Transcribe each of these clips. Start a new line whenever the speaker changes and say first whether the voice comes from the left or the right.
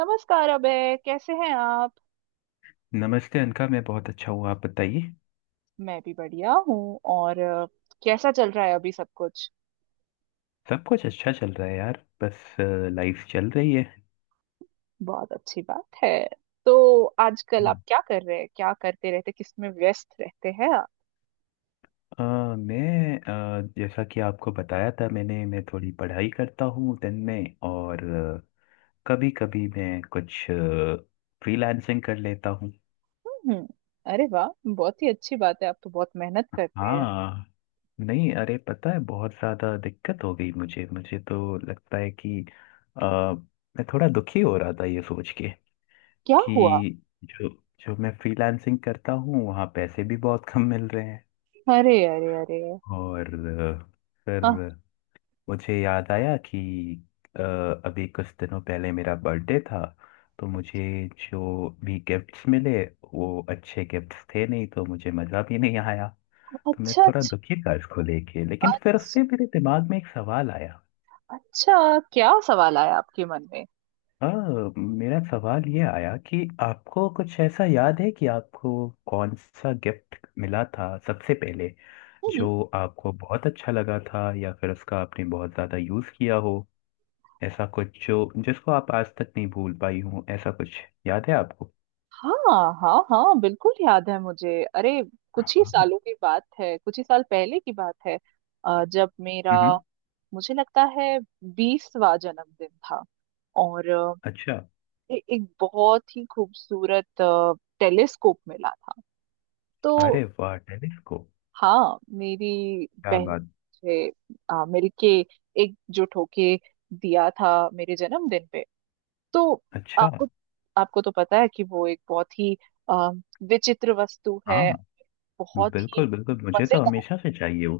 right: नमस्कार अबे। कैसे हैं आप?
left: नमस्ते अनका। मैं बहुत अच्छा हूँ, आप बताइए।
right: मैं भी बढ़िया हूँ। और कैसा चल रहा है अभी सब कुछ?
left: सब कुछ अच्छा चल रहा है यार, बस लाइफ चल रही है।
right: बहुत अच्छी बात है। तो आजकल आप
left: हम्म।
right: क्या कर रहे हैं, क्या करते रहते, किसमें व्यस्त रहते हैं आप?
left: अ, मैं जैसा कि आपको बताया था, मैं थोड़ी पढ़ाई करता हूँ दिन में, और कभी कभी मैं कुछ फ्रीलांसिंग कर लेता हूँ।
right: हम्म। अरे वाह, बहुत ही अच्छी बात है, आप तो बहुत मेहनत करते हैं।
left: हाँ, नहीं अरे पता है, बहुत ज़्यादा दिक्कत हो गई। मुझे मुझे तो लगता है कि अ, मैं थोड़ा दुखी हो रहा था ये सोच के
right: क्या हुआ?
left: कि जो जो मैं फ्रीलांसिंग करता हूँ वहाँ पैसे भी बहुत कम मिल रहे हैं।
right: अरे अरे अरे!
left: और फिर
right: हाँ।
left: मुझे याद आया कि अ, अभी कुछ दिनों पहले मेरा बर्थडे था, तो मुझे जो भी गिफ्ट्स मिले वो अच्छे गिफ्ट्स थे नहीं, तो मुझे मज़ा भी नहीं आया।
right: अच्छा
left: तो मैं
right: अच्छा
left: थोड़ा दुखी था इसको लेके, लेकिन फिर
right: अच्छा।
left: उससे मेरे दिमाग में एक सवाल आया।
right: अच्छा, क्या सवाल आया आपके मन में?
left: अ, मेरा सवाल ये आया कि आपको कुछ ऐसा याद है कि आपको कौन सा गिफ्ट मिला था सबसे पहले, जो आपको बहुत अच्छा लगा था या फिर उसका आपने बहुत ज़्यादा यूज़ किया हो? ऐसा कुछ जो, जिसको आप आज तक नहीं भूल पाई हो, ऐसा कुछ याद है आपको?
right: हाँ हाँ हाँ, बिल्कुल याद है मुझे, अरे। कुछ ही
left: हाँ।
right: सालों की बात है, कुछ ही साल पहले की बात है। जब मेरा,
left: हम्म।
right: मुझे लगता है, 20वां जन्मदिन था। और
left: अच्छा।
right: एक बहुत ही खूबसूरत टेलीस्कोप मिला था, तो
left: अरे वाह टेलीस्कोप!
right: हाँ, मेरी
left: क्या
right: बहन ने
left: बात।
right: मुझे मिलके, एकजुट होके दिया था मेरे जन्मदिन पे, तो
left: अच्छा।
right: आपको आपको तो पता है कि वो एक बहुत ही अ, विचित्र वस्तु है।
left: हाँ
right: बहुत ही
left: बिल्कुल बिल्कुल, मुझे तो
right: मजेदार।
left: हमेशा से चाहिए वो।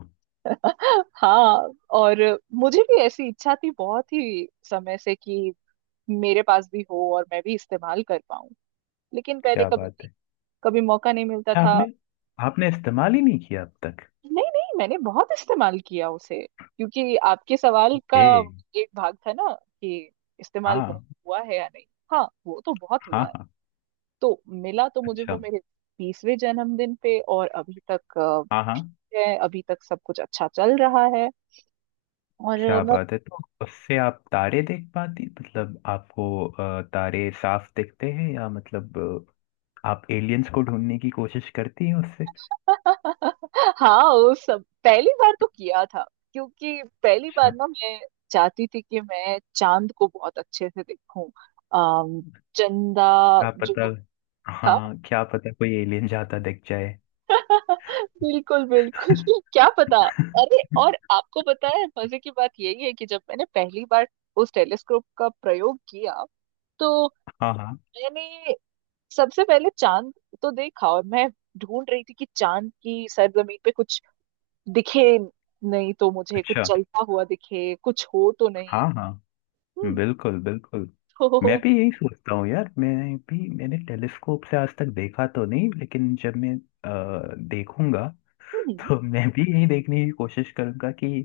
right: हाँ, और मुझे भी ऐसी इच्छा थी बहुत ही समय से कि मेरे पास भी हो और मैं भी इस्तेमाल कर पाऊं। लेकिन पहले
left: क्या
right: कभी
left: बात है।
right: कभी मौका नहीं मिलता
left: अच्छा,
right: था।
left: आपने आपने इस्तेमाल ही नहीं किया अब तक?
right: नहीं नहीं, मैंने बहुत इस्तेमाल किया उसे, क्योंकि आपके सवाल का
left: ए,
right: एक भाग था ना, कि इस्तेमाल बहुत
left: हाँ
right: हुआ है या नहीं। हाँ, वो तो बहुत
left: हाँ
right: हुआ है।
left: हाँ।
right: तो मिला तो मुझे वो
left: अच्छा।
right: मेरे 30वें जन्मदिन पे, और अभी तक
left: हाँ हाँ,
right: ठीक है, अभी तक सब कुछ अच्छा चल रहा है। और
left: क्या
right: मैं।
left: बात है। तो उससे आप तारे देख पाती, मतलब आपको तारे साफ दिखते हैं, या मतलब आप एलियंस को ढूंढने की कोशिश करती हैं उससे?
right: हाँ, वो सब पहली बार तो किया था। क्योंकि पहली बार
left: अच्छा।
right: ना, मैं चाहती थी कि मैं चांद को बहुत अच्छे से देखूं। अम, चंदा
left: क्या पता।
right: जो था।
left: हाँ, क्या पता कोई एलियन जाता दिख जाए।
right: बिल्कुल बिल्कुल। क्या पता। अरे, और आपको पता है, मजे की बात यही है कि जब मैंने पहली बार उस टेलीस्कोप का प्रयोग किया, तो
left: हाँ हाँ।
right: मैंने सबसे पहले चांद तो देखा, और मैं ढूंढ रही थी कि चांद की सरजमीन पे कुछ दिखे, नहीं तो मुझे कुछ
left: अच्छा।
right: चलता हुआ दिखे, कुछ हो तो नहीं।
left: हाँ हाँ,
right: हम्म।
left: बिल्कुल बिल्कुल। मैं
right: तो
left: भी यही सोचता हूँ यार, मैं भी मैंने टेलीस्कोप से आज तक देखा तो नहीं, लेकिन जब मैं देखूंगा
right: हम्म।
left: तो मैं भी यही देखने की कोशिश करूंगा कि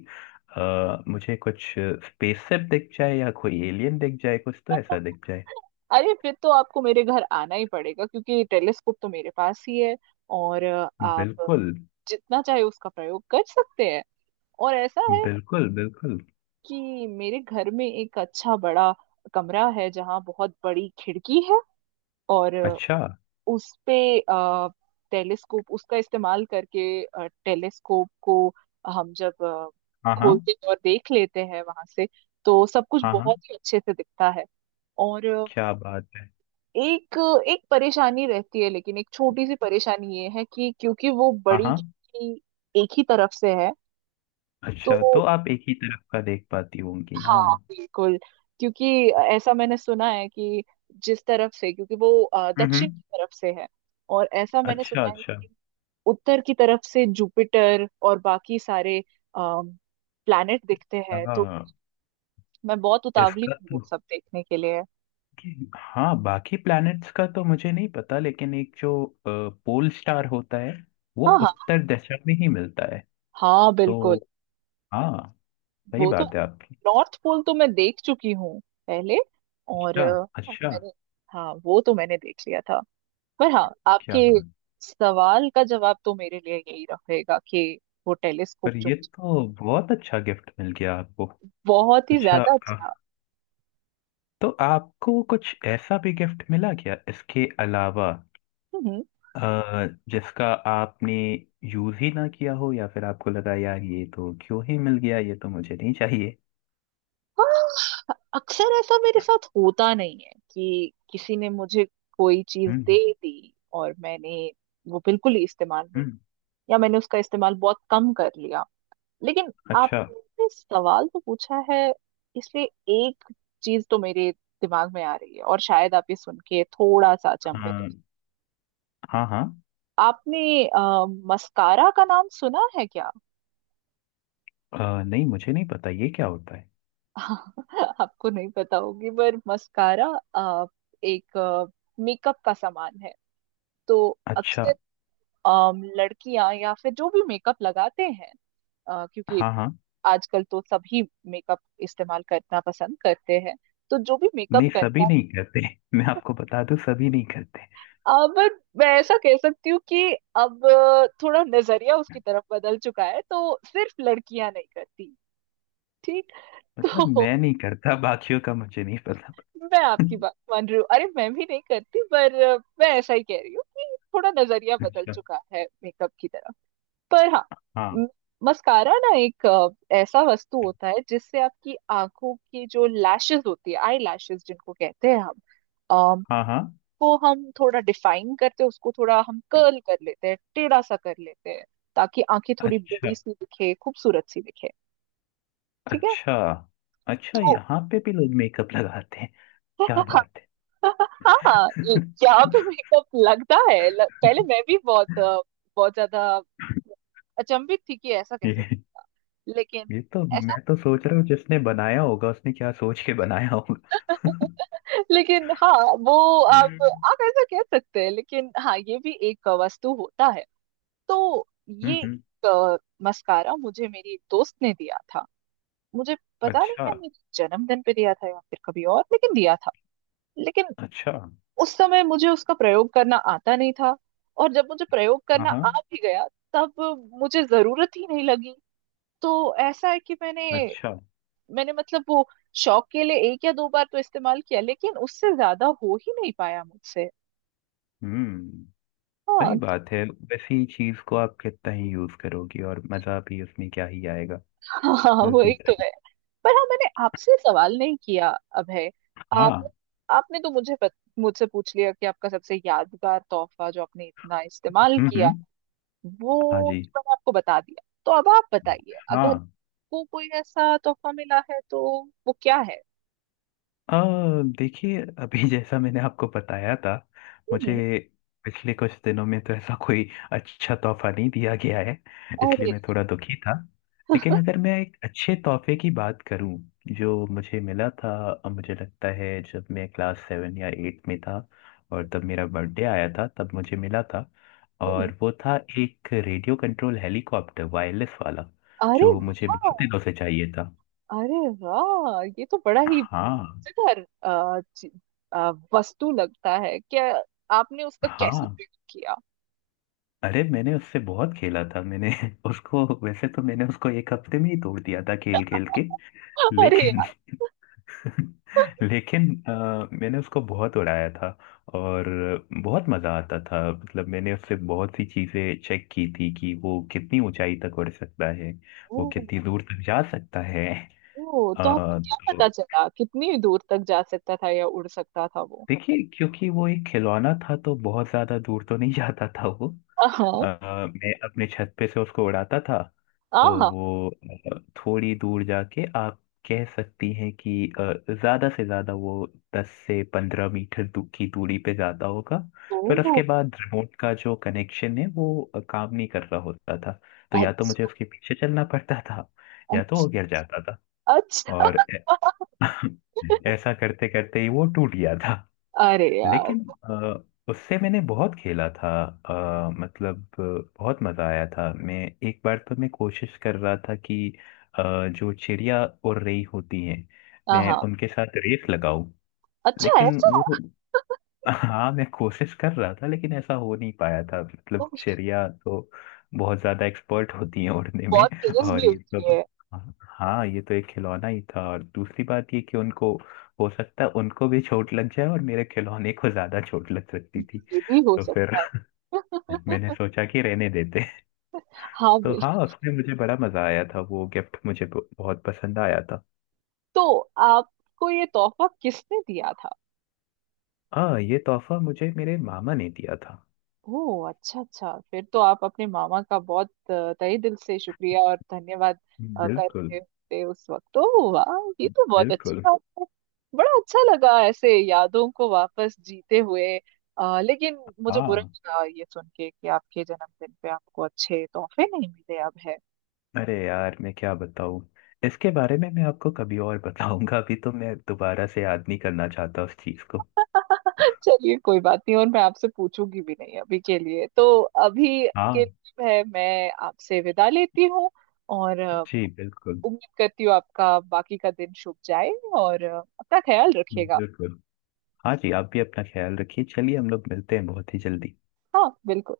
left: मुझे कुछ स्पेसशिप दिख जाए या कोई एलियन दिख जाए, कुछ तो ऐसा दिख जाए।
right: अरे, फिर तो आपको मेरे घर आना ही पड़ेगा, क्योंकि टेलीस्कोप तो मेरे पास ही है। और आप
left: बिल्कुल।
right: जितना चाहे उसका प्रयोग कर सकते हैं। और ऐसा है
left: बिल्कुल बिल्कुल।
right: कि मेरे घर में एक अच्छा बड़ा कमरा है, जहाँ बहुत बड़ी खिड़की है। और
left: अच्छा।
right: उस पे अ, टेलीस्कोप, उसका इस्तेमाल करके, टेलीस्कोप को हम जब
left: हाँ हाँ।
right: खोलते हैं और देख लेते हैं वहां से, तो सब कुछ
left: हाँ हाँ।
right: बहुत ही अच्छे से दिखता है। और
left: क्या बात है।
right: एक एक परेशानी रहती है, लेकिन एक छोटी सी परेशानी ये है कि क्योंकि वो
left: हाँ
right: बड़ी
left: हाँ।
right: खिड़की एक ही तरफ से है। तो
left: अच्छा, तो आप एक ही तरफ का देख पाती होंगी,
right: हाँ,
left: हाँ।
right: बिल्कुल। क्योंकि ऐसा मैंने सुना है कि जिस तरफ से, क्योंकि वो दक्षिण
left: हम्म।
right: की तरफ से है, और ऐसा मैंने
left: अच्छा
right: सुना है,
left: अच्छा।
right: उत्तर की तरफ से जुपिटर और बाकी सारे प्लैनेट दिखते हैं, तो
left: हाँ।
right: मैं बहुत उतावली
left: इसका
right: हूँ वो
left: तो
right: सब देखने के लिए।
left: हाँ बाकी प्लैनेट्स का तो मुझे नहीं पता, लेकिन एक जो पोल स्टार होता है वो
right: हाँ हाँ
left: उत्तर दिशा में ही मिलता है।
right: हाँ,
left: तो
right: बिल्कुल।
left: हाँ, सही
right: वो तो
left: बात है आपकी।
right: नॉर्थ पोल तो मैं देख चुकी हूँ पहले। और
left: अच्छा। अच्छा।
right: मैंने, हाँ वो तो मैंने देख लिया था। पर हाँ,
left: क्या
right: आपके
left: बात।
right: सवाल का जवाब तो मेरे लिए यही रहेगा कि वो टेलीस्कोप,
left: पर
right: जो
left: ये तो बहुत अच्छा गिफ्ट मिल गया आपको।
right: बहुत ही
left: अच्छा।
right: ज्यादा
left: आ,
right: अच्छा।
left: तो आपको कुछ ऐसा भी गिफ्ट मिला क्या इसके अलावा,
right: हम्म।
left: आ, जिसका आपने यूज ही ना किया हो, या फिर आपको लगा यार ये तो क्यों ही मिल गया, ये तो मुझे नहीं चाहिए।
right: हाँ, अक्सर ऐसा मेरे साथ होता नहीं है कि किसी ने मुझे कोई चीज दे
left: हम्म
right: दी और मैंने वो बिल्कुल ही इस्तेमाल नहीं,
left: हम्म।
right: या मैंने उसका इस्तेमाल बहुत कम कर लिया। लेकिन
left: अच्छा।
right: आपने सवाल तो पूछा है, इसलिए एक चीज तो मेरे दिमाग में आ रही है, और शायद आप ये सुन के थोड़ा सा अचंभित हो।
left: हाँ हाँ हाँ।
right: आपने आ, मस्कारा का नाम सुना है क्या?
left: आ, नहीं मुझे नहीं पता ये क्या होता है।
right: आपको नहीं पता होगी, पर मस्कारा अ, एक मेकअप का सामान है। तो
left: अच्छा।
right: अक्सर लड़कियां, या फिर जो भी मेकअप लगाते हैं, क्योंकि
left: हाँ हाँ।
right: आजकल तो सभी मेकअप इस्तेमाल करना पसंद करते हैं, तो जो भी मेकअप
left: नहीं
right: करता
left: सभी
right: है,
left: नहीं करते। मैं आपको बता दूं, सभी नहीं करते।
right: अब मैं ऐसा कह सकती हूँ कि अब थोड़ा नजरिया उसकी तरफ बदल चुका है, तो सिर्फ लड़कियां नहीं करती। ठीक।
left: मतलब
right: तो
left: मैं नहीं करता, बाकियों का मुझे नहीं पता।
right: मैं आपकी बात मान रही हूँ। अरे, मैं भी नहीं करती, पर मैं ऐसा ही कह रही हूँ कि थोड़ा नजरिया बदल
left: अच्छा।
right: चुका है मेकअप की तरफ। पर हाँ,
left: हाँ
right: मस्कारा ना एक ऐसा वस्तु होता है, जिससे आपकी आंखों की जो लैशेस होती है, आई लैशेस जिनको कहते हैं हम, अम,
left: हाँ। हाँ।
right: को हम थोड़ा डिफाइन करते हैं, उसको थोड़ा हम कर्ल कर लेते हैं, टेढ़ा सा कर लेते हैं, ताकि आंखें थोड़ी
left: अच्छा।
right: बड़ी सी दिखे, खूबसूरत सी दिखे। ठीक है।
left: अच्छा। अच्छा
right: तो
left: यहाँ पे भी लोग मेकअप लगाते हैं? क्या बात है।
right: हाँ, यहाँ पे मेकअप लगता है। पहले मैं भी बहुत बहुत ज्यादा अचंभित थी कि ऐसा कैसे।
left: ये
right: लेकिन
left: ये तो
right: ऐसा।
left: मैं तो सोच रहा हूँ जिसने बनाया होगा उसने क्या सोच के बनाया होगा।
right: लेकिन हाँ, वो, आप
left: हम्म।
right: आप ऐसा कह सकते हैं, लेकिन हाँ, ये भी एक वस्तु होता है। तो ये
left: हम्म।
right: एक मस्कारा मुझे मेरी एक दोस्त ने दिया था। मुझे पता नहीं
left: अच्छा।
right: है, मेरे जन्मदिन पे दिया था या फिर कभी और, लेकिन दिया था। लेकिन
left: अच्छा।
right: उस समय मुझे उसका प्रयोग करना आता नहीं था। और जब मुझे प्रयोग
left: हाँ
right: करना आ
left: हाँ।
right: भी गया, तब मुझे जरूरत ही नहीं लगी। तो ऐसा है कि मैंने
left: अच्छा।
right: मैंने मतलब वो शौक के लिए एक या दो बार तो इस्तेमाल किया, लेकिन उससे ज्यादा हो ही नहीं पाया मुझसे।
left: हम्म। सही
right: हाँ।
left: बात है, वैसी चीज को आप कितना ही यूज करोगी और मजा भी उसमें क्या ही आएगा।
right: हाँ
left: बिल्कुल
right: वही तो
left: सही।
right: है। पर हाँ, मैंने आपसे सवाल नहीं किया, अभय। आप
left: हाँ।
right: आपने तो मुझसे पूछ लिया कि आपका सबसे यादगार तोहफा, जो आपने इतना इस्तेमाल किया,
left: हम्म। हाँ
right: वो
left: जी।
right: तो मैंने आपको बता दिया। तो अब आप बताइए, अगर
left: हाँ।
right: आपको कोई ऐसा तोहफा मिला है तो वो क्या है?
left: अ, देखिए अभी जैसा मैंने आपको बताया था, मुझे
right: हम्म।
left: पिछले कुछ दिनों में तो ऐसा कोई अच्छा तोहफा नहीं दिया गया है, इसलिए
right: अरे,
left: मैं थोड़ा दुखी था। लेकिन अगर मैं एक अच्छे तोहफे की बात करूं जो मुझे मिला था, मुझे लगता है जब मैं क्लास 7 या 8 में था, और तब मेरा बर्थडे आया था तब मुझे मिला था।
right: हम्म।
left: और वो था एक रेडियो कंट्रोल हेलीकॉप्टर, वायरलेस वाला,
right: अरे
left: जो मुझे बहुत
right: वाह!
left: दिनों से चाहिए था।
right: अरे वाह, ये तो बड़ा ही
left: हाँ
right: मजेदार अ, वस्तु लगता है क्या? आपने उसका कैसे
left: हाँ।
right: प्रयोग किया?
left: अरे मैंने उससे बहुत खेला था। मैंने उसको, वैसे तो मैंने उसको एक हफ्ते में ही तोड़ दिया था खेल खेल के,
right: अरे।
left: लेकिन लेकिन मैंने उसको बहुत उड़ाया था। और बहुत मजा आता था, मतलब मैंने उससे बहुत सी चीजें चेक की थी कि वो कितनी ऊंचाई तक उड़ सकता है, वो
right: ओ।
left: कितनी दूर तक जा सकता है।
right: ओ, तो आपको क्या
left: तो
right: पता चला, कितनी दूर तक जा सकता था या उड़ सकता था वो?
left: देखिए क्योंकि वो एक खिलौना था तो बहुत ज्यादा दूर तो नहीं जाता था वो।
right: हाँ
left: मैं अपने छत पे से उसको उड़ाता था, तो
right: हाँ।
left: वो थोड़ी दूर जाके, आप कह सकती हैं कि अ, ज्यादा से ज्यादा वो 10 से 15 मीटर की दूरी पे जाता होगा। फिर
right: ओ,
left: उसके बाद रिमोट का जो कनेक्शन है वो काम नहीं कर रहा होता था। तो या तो
right: अच्छा
left: मुझे उसके पीछे चलना पड़ता था, या तो वो
right: अच्छा
left: गिर जाता था।
right: अच्छा।
left: और ऐसा करते करते ही वो टूट गया था।
right: अरे यार!
left: लेकिन उससे मैंने बहुत खेला था। मतलब बहुत मज़ा आया था। मैं एक बार तो मैं कोशिश कर रहा था कि अ, जो चिड़िया उड़ रही होती हैं मैं
right: हाँ,
left: उनके साथ रेस लगाऊं।
right: अच्छा
left: लेकिन
right: ऐसा।
left: वो, हाँ मैं कोशिश कर रहा था लेकिन ऐसा हो नहीं पाया था। मतलब
right: ओ,
left: चिड़िया तो बहुत ज्यादा एक्सपर्ट होती है उड़ने में,
right: बहुत तेज
left: और
right: भी
left: ये
right: होती
left: तो
right: है।
left: हाँ ये तो एक खिलौना ही था। और दूसरी बात ये कि उनको, हो सकता है उनको भी चोट लग जाए और मेरे खिलौने को ज्यादा चोट लग सकती थी।
right: ये भी हो
left: तो फिर
right: सकता है।
left: मैंने सोचा कि रहने देते।
right: हाँ,
left: तो
right: बिल
left: हाँ उसमें मुझे बड़ा मजा आया था, वो गिफ्ट मुझे बहुत पसंद आया था।
right: तो आपको ये तोहफा किसने दिया था?
left: हाँ ये तोहफा मुझे मेरे मामा ने दिया था।
right: ओह, अच्छा अच्छा, फिर तो आप अपने मामा का बहुत तहे दिल से शुक्रिया और धन्यवाद
left: बिल्कुल।
right: करते थे उस वक्त। तो वाह, ये तो बहुत
left: बिल्कुल।
right: अच्छा बात है। बड़ा अच्छा लगा ऐसे यादों को वापस जीते हुए। लेकिन मुझे बुरा
left: हाँ।
right: लगा ये सुन के कि आपके जन्मदिन पे आपको अच्छे तोहफे नहीं मिले, अब है।
left: अरे यार मैं क्या बताऊं, इसके बारे में मैं आपको कभी और बताऊंगा, अभी तो मैं दोबारा से याद नहीं करना चाहता उस चीज को।
right: चलिए, कोई बात नहीं, और मैं आपसे पूछूंगी भी नहीं अभी के लिए। तो अभी
left: हाँ
right: के लिए है, मैं आपसे विदा लेती हूँ। और
left: जी, बिल्कुल।
right: उम्मीद करती हूँ आपका बाकी का दिन शुभ जाए। और अपना ख्याल रखिएगा।
left: बिल्कुल। हाँ जी, आप भी अपना ख्याल रखिए, चलिए हम लोग मिलते हैं बहुत ही जल्दी।
right: हाँ बिल्कुल।